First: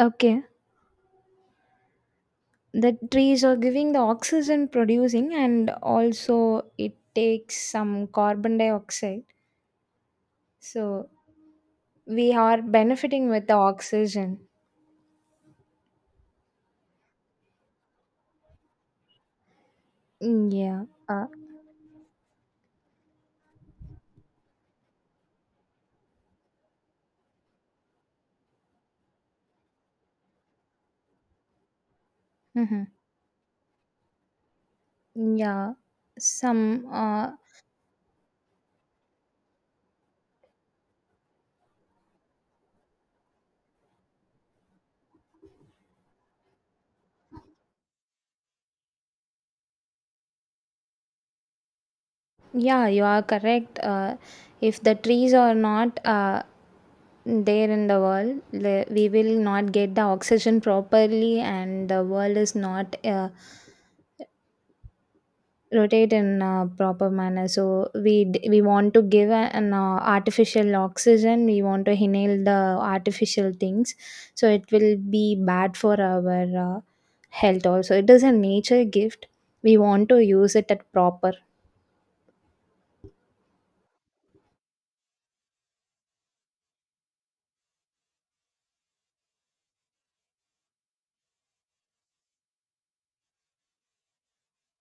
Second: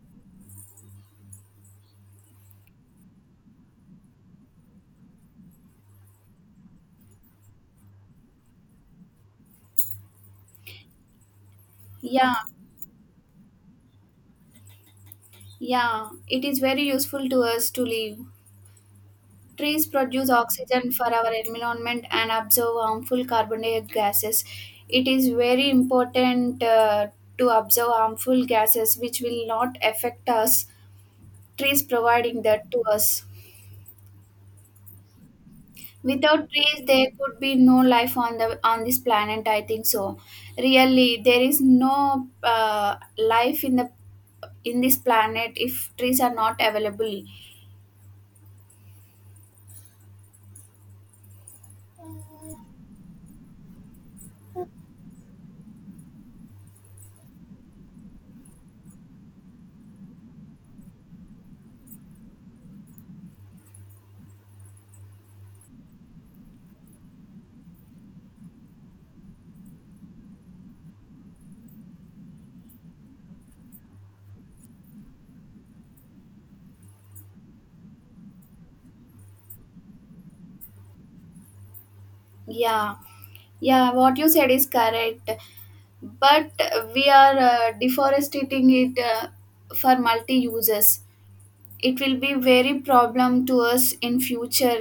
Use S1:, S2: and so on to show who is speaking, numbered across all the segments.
S1: Okay, the trees are giving the oxygen producing, and also it takes some carbon dioxide. So we
S2: Yeah,
S1: are benefiting with the oxygen.
S2: yeah, it is very useful to us to live. Trees produce
S1: Yeah.
S2: oxygen for our environment and absorb harmful carbon dioxide gases. It is very important to observe harmful gases which will not affect us. Trees providing that to
S1: Mhm.
S2: us.
S1: Yeah.
S2: Without trees,
S1: Some.
S2: there
S1: Uh,
S2: could be no life on the on this planet. I think so. Really, there is no life in the in this planet if trees are not available.
S1: yeah, you are correct. If the trees are not there in the world, we will not get the oxygen properly, and the world is not rotate in a proper manner, so we want to give an artificial oxygen, we want to inhale the artificial things, so it will be bad for our health. Also it is a nature gift, we want to use it at proper.
S2: Yeah, yeah, what you said is correct, but we are deforestating it for multi uses. It will be very problem to us in future.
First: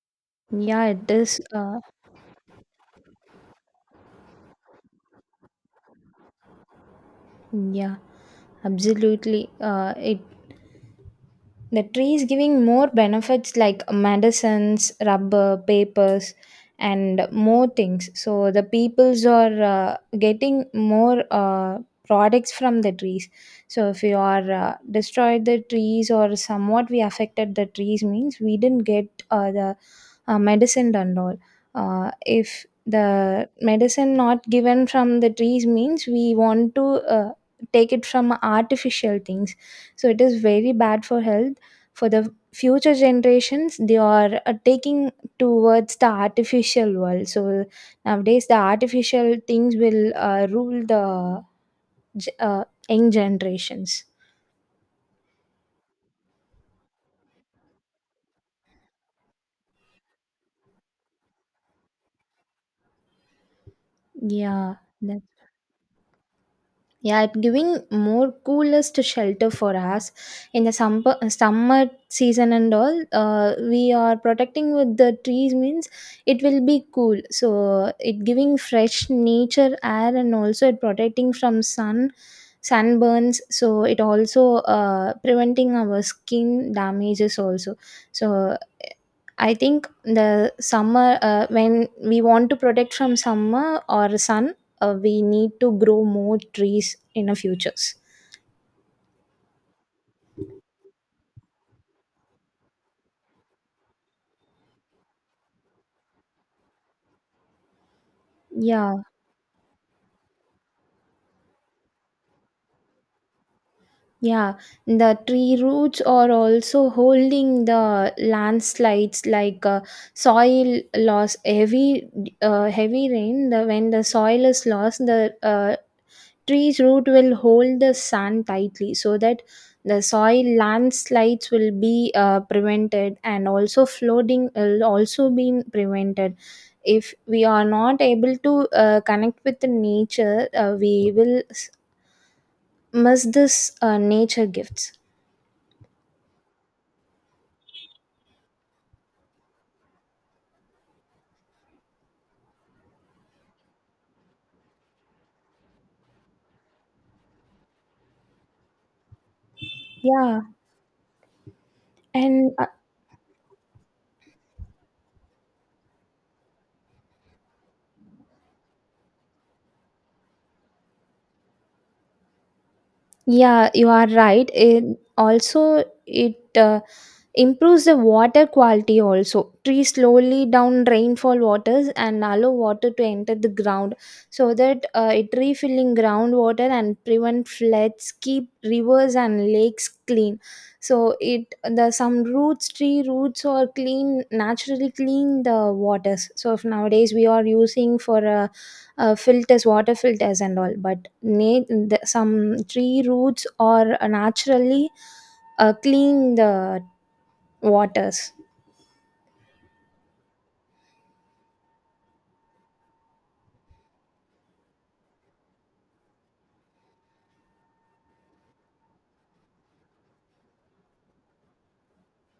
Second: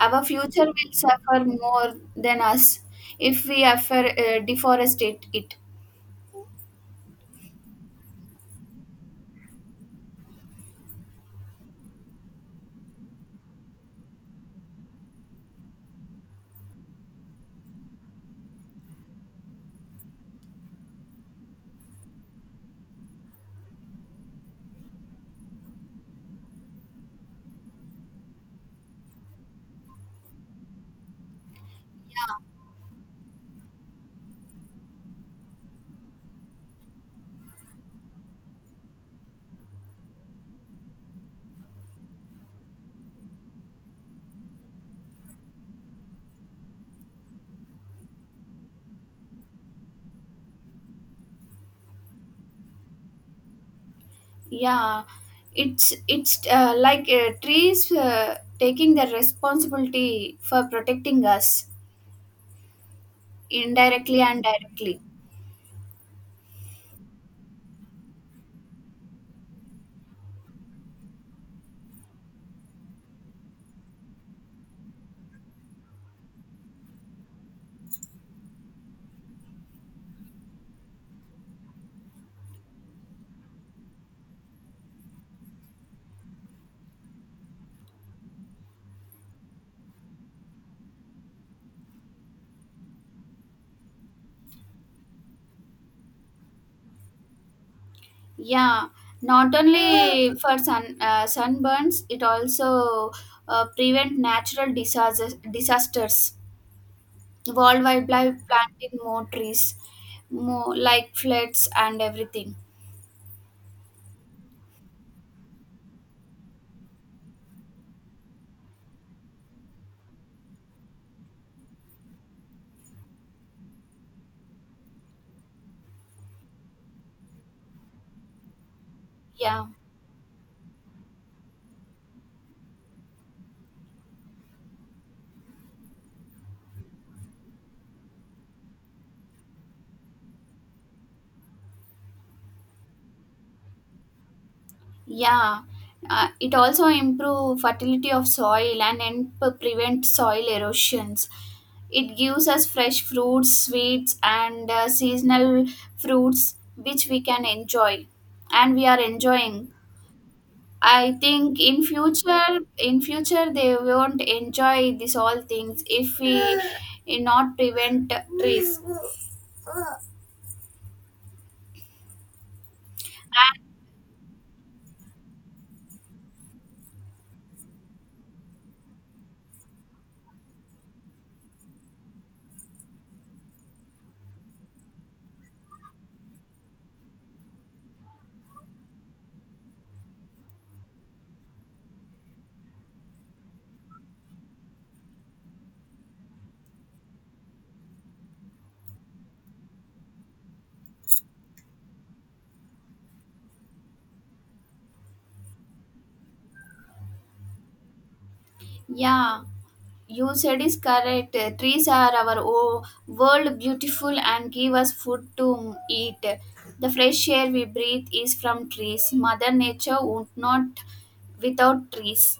S2: Our future
S1: yeah
S2: will
S1: it is
S2: suffer
S1: uh,
S2: more than us if we affer, deforestate it.
S1: yeah absolutely, it, the tree is giving more benefits like medicines, rubber, papers and more things, so the peoples are getting more products from the trees. So if we are destroyed the trees, or somewhat we affected the trees means we didn't get the medicine and all. If the medicine not given from the trees means we want to uh, take it from artificial things, so it is very bad for health. For the future generations, they are taking towards the artificial world, so nowadays the artificial things will rule the ge- uh, young generations.
S2: Yeah, it's like trees taking the responsibility for protecting us indirectly and
S1: yeah
S2: directly.
S1: that- Yeah, it giving more coolest shelter for us in the summer season and all. We are protecting with the trees means it will be cool. So it giving fresh nature air, and also it protecting from sunburns. So it also preventing our skin damages also. So I think the summer, when we want to protect from summer or sun, we need to grow more trees in the futures.
S2: Yeah, not only for sun sunburns, it also prevent natural disasters. World wildlife planted
S1: yeah
S2: more trees, more like floods and everything.
S1: yeah the tree roots are also holding the landslides like, soil loss, heavy heavy rain, when the soil is lost, the tree's root will hold the sand tightly, so that
S2: Yeah,
S1: the soil landslides will be prevented, and also flooding will also be prevented if we are not able to connect with the nature. We will miss this nature gifts.
S2: yeah. It also improve fertility of soil and help prevent soil erosions. It gives us fresh fruits, sweets, and seasonal fruits which we can enjoy, and we are enjoying.
S1: yeah
S2: I think in
S1: and
S2: future, in future they won't enjoy this all things if we not prevent trees.
S1: Yeah, you are right. It also it improves the water quality also. Trees slowly down rainfall waters and allow water to enter the ground, so that it refilling groundwater and prevent floods, keep rivers and lakes clean. So it the tree roots or clean, naturally clean the waters. So if nowadays we are using for filters, water filters and all, but na- some tree roots or naturally clean the waters.
S2: Yeah, you said is correct. Trees are our o- world beautiful and give us food to eat. The fresh air we breathe is from trees. Mother Nature would not without trees.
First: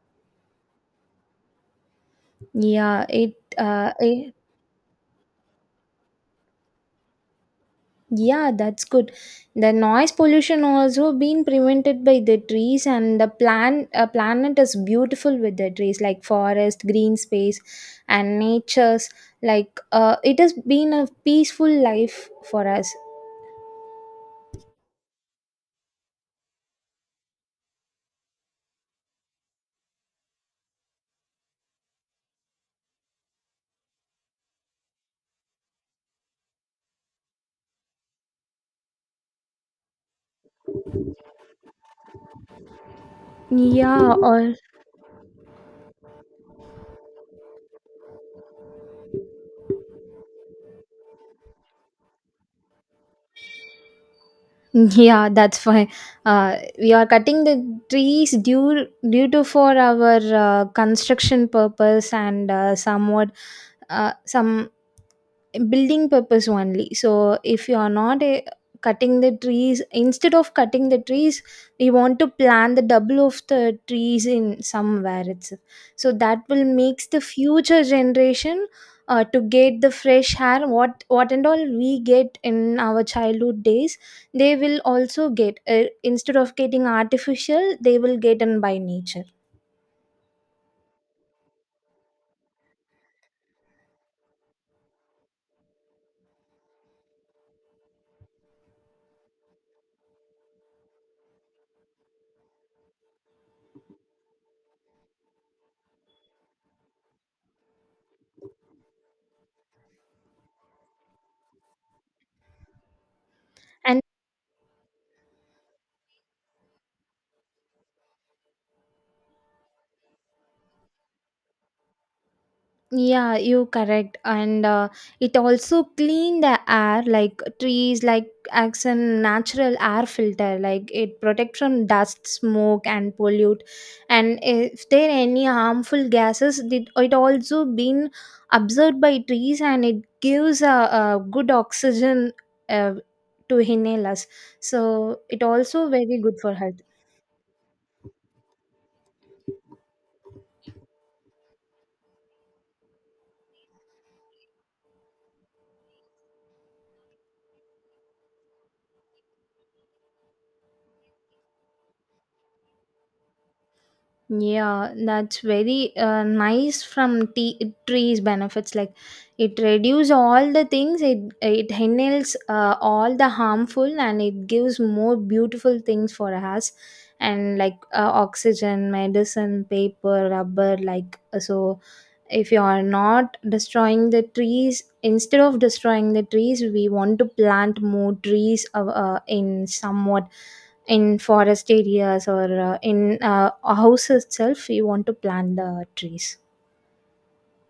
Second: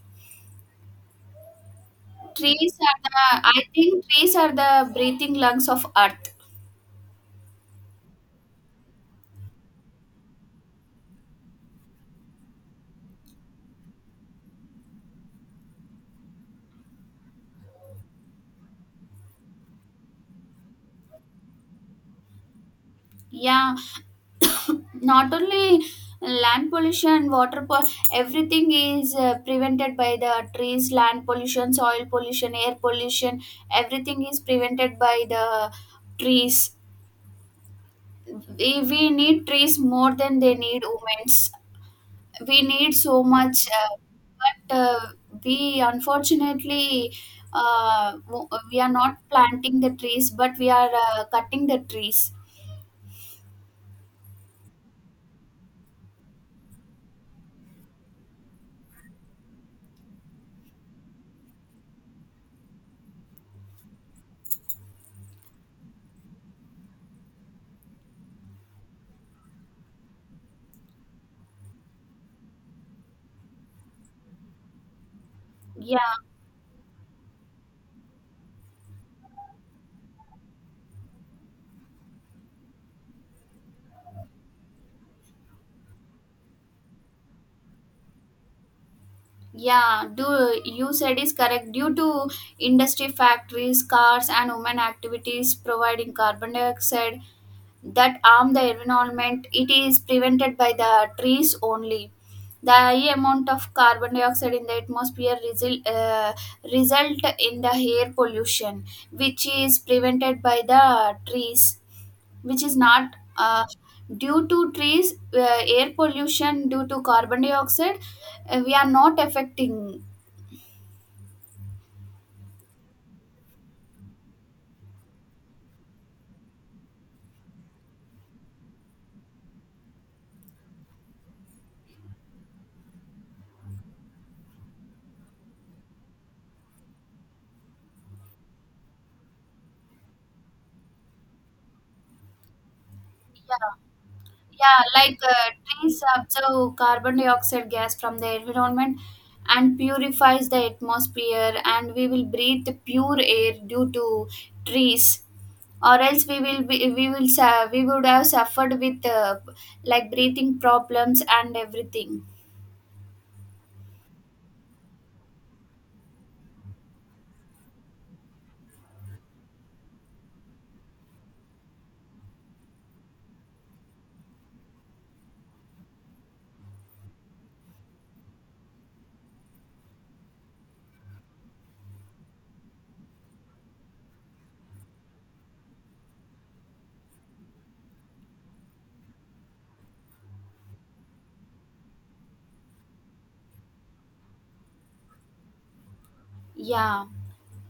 S2: Trees are
S1: yeah it
S2: the I
S1: uh,
S2: think
S1: eh,
S2: trees are the breathing lungs of earth.
S1: yeah that's good. The noise pollution also being prevented by the trees, and the planet is beautiful with the trees, like forest, green space and nature's, like, it has been a peaceful life for us.
S2: Yeah, not only land pollution water po- everything is prevented by the trees, land pollution, soil pollution, air pollution, everything is prevented by the trees. We need trees more than they need humans. We need so much uh,
S1: Yeah or
S2: but uh, we unfortunately we are not planting the trees, but we are cutting the trees.
S1: Yeah, that's why we are cutting the trees due to for our construction purpose and somewhat some building purpose only. So if you are not cutting the trees, instead of cutting the trees we want to plant the double of the trees in somewhere itself, so
S2: Yeah.
S1: that will makes the future generation, to get the fresh air what and all we get in our childhood days, they will also get, instead of getting artificial, they will get in by nature.
S2: Yeah, do you said is correct. Due to industry, factories, cars, and human activities providing carbon dioxide that harm the environment, it is prevented by the trees only. The high amount of carbon dioxide in the atmosphere result in the air pollution, which is prevented by the trees, which is not
S1: And
S2: due to trees. Air pollution due to carbon dioxide, we are not affecting.
S1: yeah, you correct. And it also clean the air like trees, like acts a natural air filter, like it protect from dust, smoke, and pollute. And if there any harmful gases, did it also been absorbed by trees, and it gives a good oxygen uh, to
S2: Yeah.
S1: inhale us.
S2: Yeah, like
S1: So it also
S2: trees
S1: very good for
S2: absorb
S1: health.
S2: carbon dioxide gas from the environment and purifies the atmosphere, and we will breathe pure air due to trees, or else we will be, we will su- we would have suffered with like breathing problems and everything.
S1: Yeah, that's very nice from trees benefits, like it reduce all the things, it handles all the harmful, and it gives more beautiful things for us, and like, oxygen, medicine, paper, rubber like, so if you are not destroying the trees, instead of destroying the trees we want to plant more trees, in somewhat, in forest areas, or in a house itself we want to plant the trees.
S2: Yeah,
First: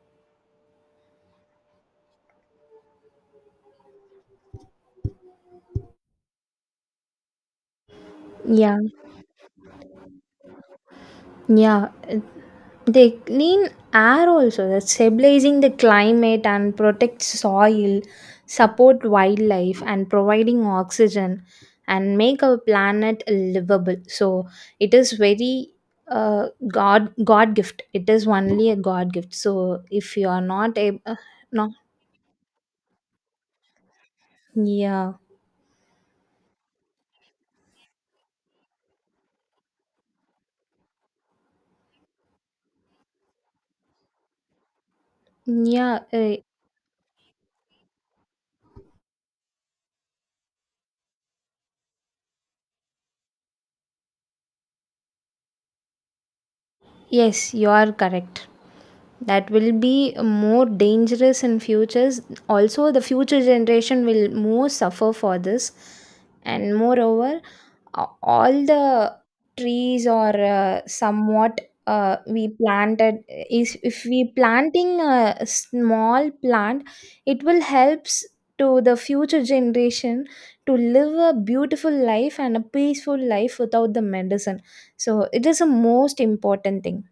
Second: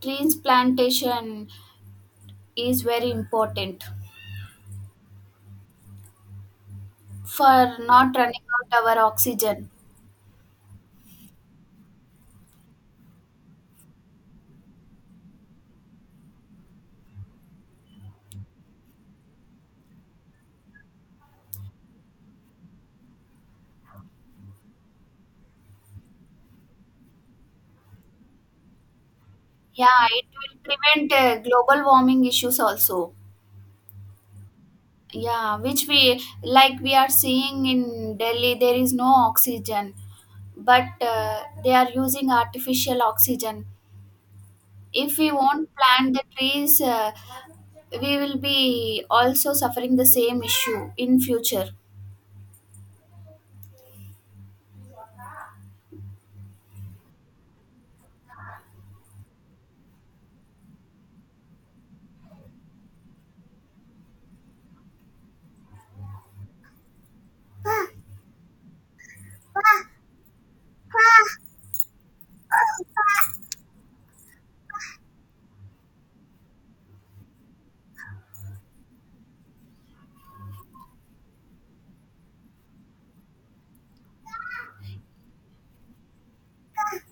S2: trees plantation is very important for not running out
S1: yeah
S2: our oxygen.
S1: Yeah, they clean air also, that's stabilizing the climate and protect soil, support wildlife and providing oxygen, and make our planet livable. So it is very God gift. It is only a God gift. So
S2: Yeah,
S1: if
S2: it
S1: you are
S2: will
S1: not able,
S2: prevent
S1: no,
S2: global warming issues also.
S1: yeah.
S2: Yeah, which we like we are seeing in Delhi, there is no oxygen, but they are using artificial oxygen. If we won't
S1: Yeah,
S2: plant the
S1: uh,
S2: trees, we will be also suffering the same issue in future.
S1: Yes, you are correct. That will be more dangerous in futures. Also, the future generation will more suffer for this. And moreover, all the trees or somewhat we planted is, if we planting a small plant, it will helps to the future generation to live a beautiful life and a peaceful life without the medicine. So it is a most important thing.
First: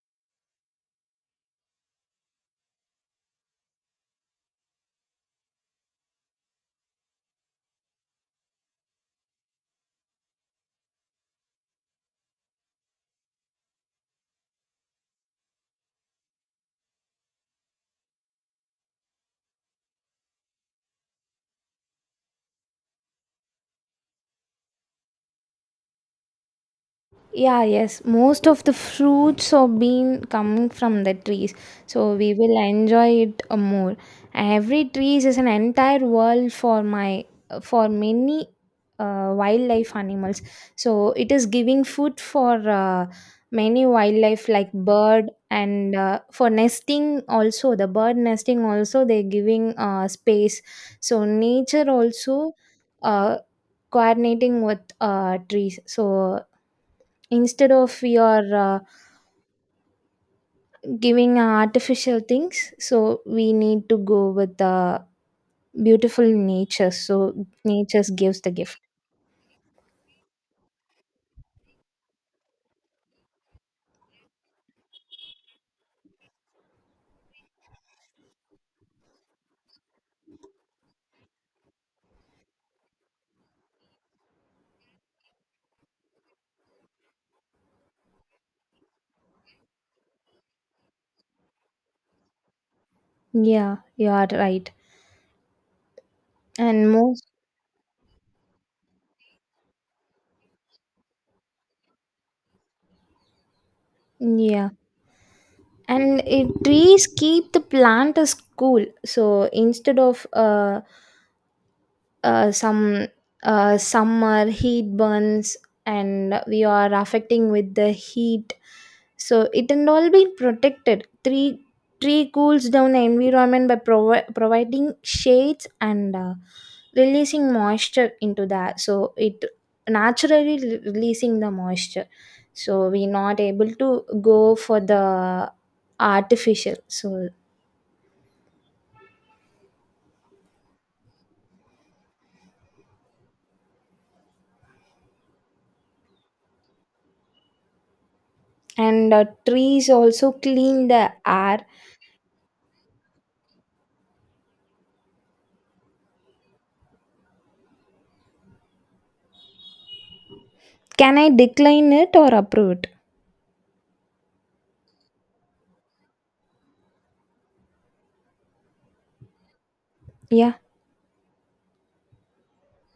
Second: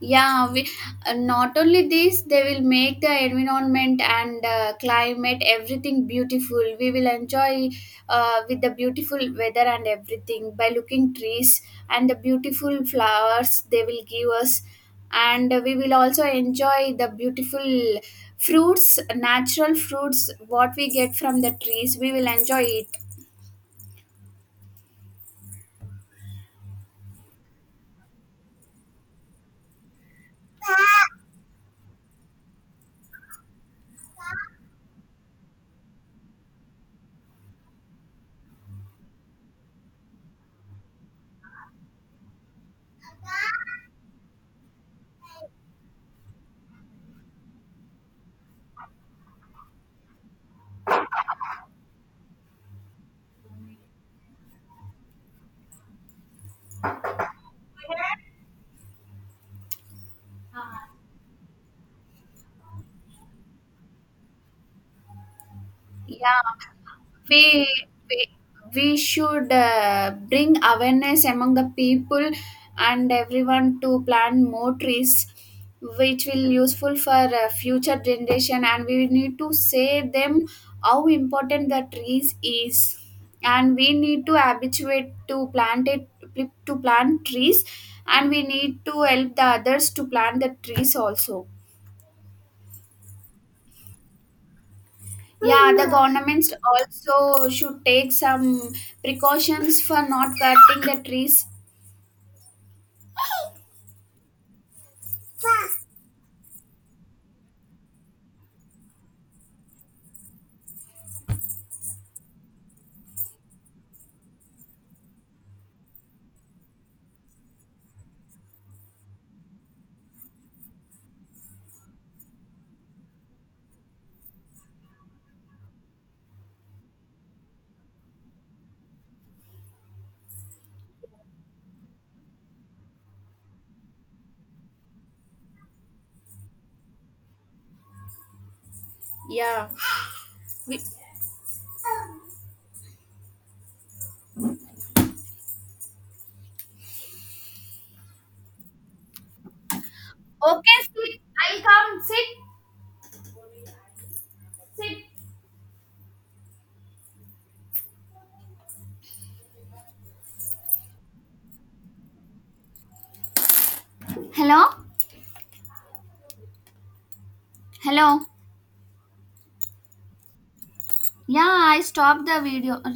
S2: Yeah, not only this, they will make the environment and climate everything beautiful. We will enjoy with the beautiful weather and everything by looking trees and the beautiful flowers they will give us, and we will also enjoy the beautiful fruits, natural fruits, what we get from the trees. We will enjoy it.
S1: Yeah, yes. Most of the fruits have been coming from the trees, so we will enjoy it more. Every trees is an entire world for my, for many wildlife animals. So it is giving food for many wildlife like bird, and for nesting also, the bird nesting also they're giving space. So nature also uh, coordinating with trees. So instead of we are giving artificial things, so we need to go with the beautiful
S2: Yeah,
S1: nature,
S2: we
S1: so nature
S2: we,
S1: gives the gift.
S2: we should bring awareness among the people and everyone to plant more trees, which will useful for future generation, and we need to say them how important the trees is, and we need to habituate to plant trees, and we need to help the others to plant the trees also.
S1: Yeah, you are right.
S2: Yeah, the governments
S1: and most
S2: also should take some precautions for not cutting the trees.
S1: yeah and it, trees keep the plant as cool, so instead of some summer heat burns, and we are affecting with the heat, so it and all be protected. Tree cools down the environment by providing shades, and releasing moisture into that, so it naturally releasing the moisture, so we not able to go for the artificial, so,
S2: Yeah. We-
S1: and trees also
S2: okay,
S1: clean the
S2: sit. I'll
S1: air.
S2: come. Sit, sit.
S1: Can I decline it or approve it?
S2: Hello? Hello?
S1: Yeah.
S2: Yeah, I stopped the video.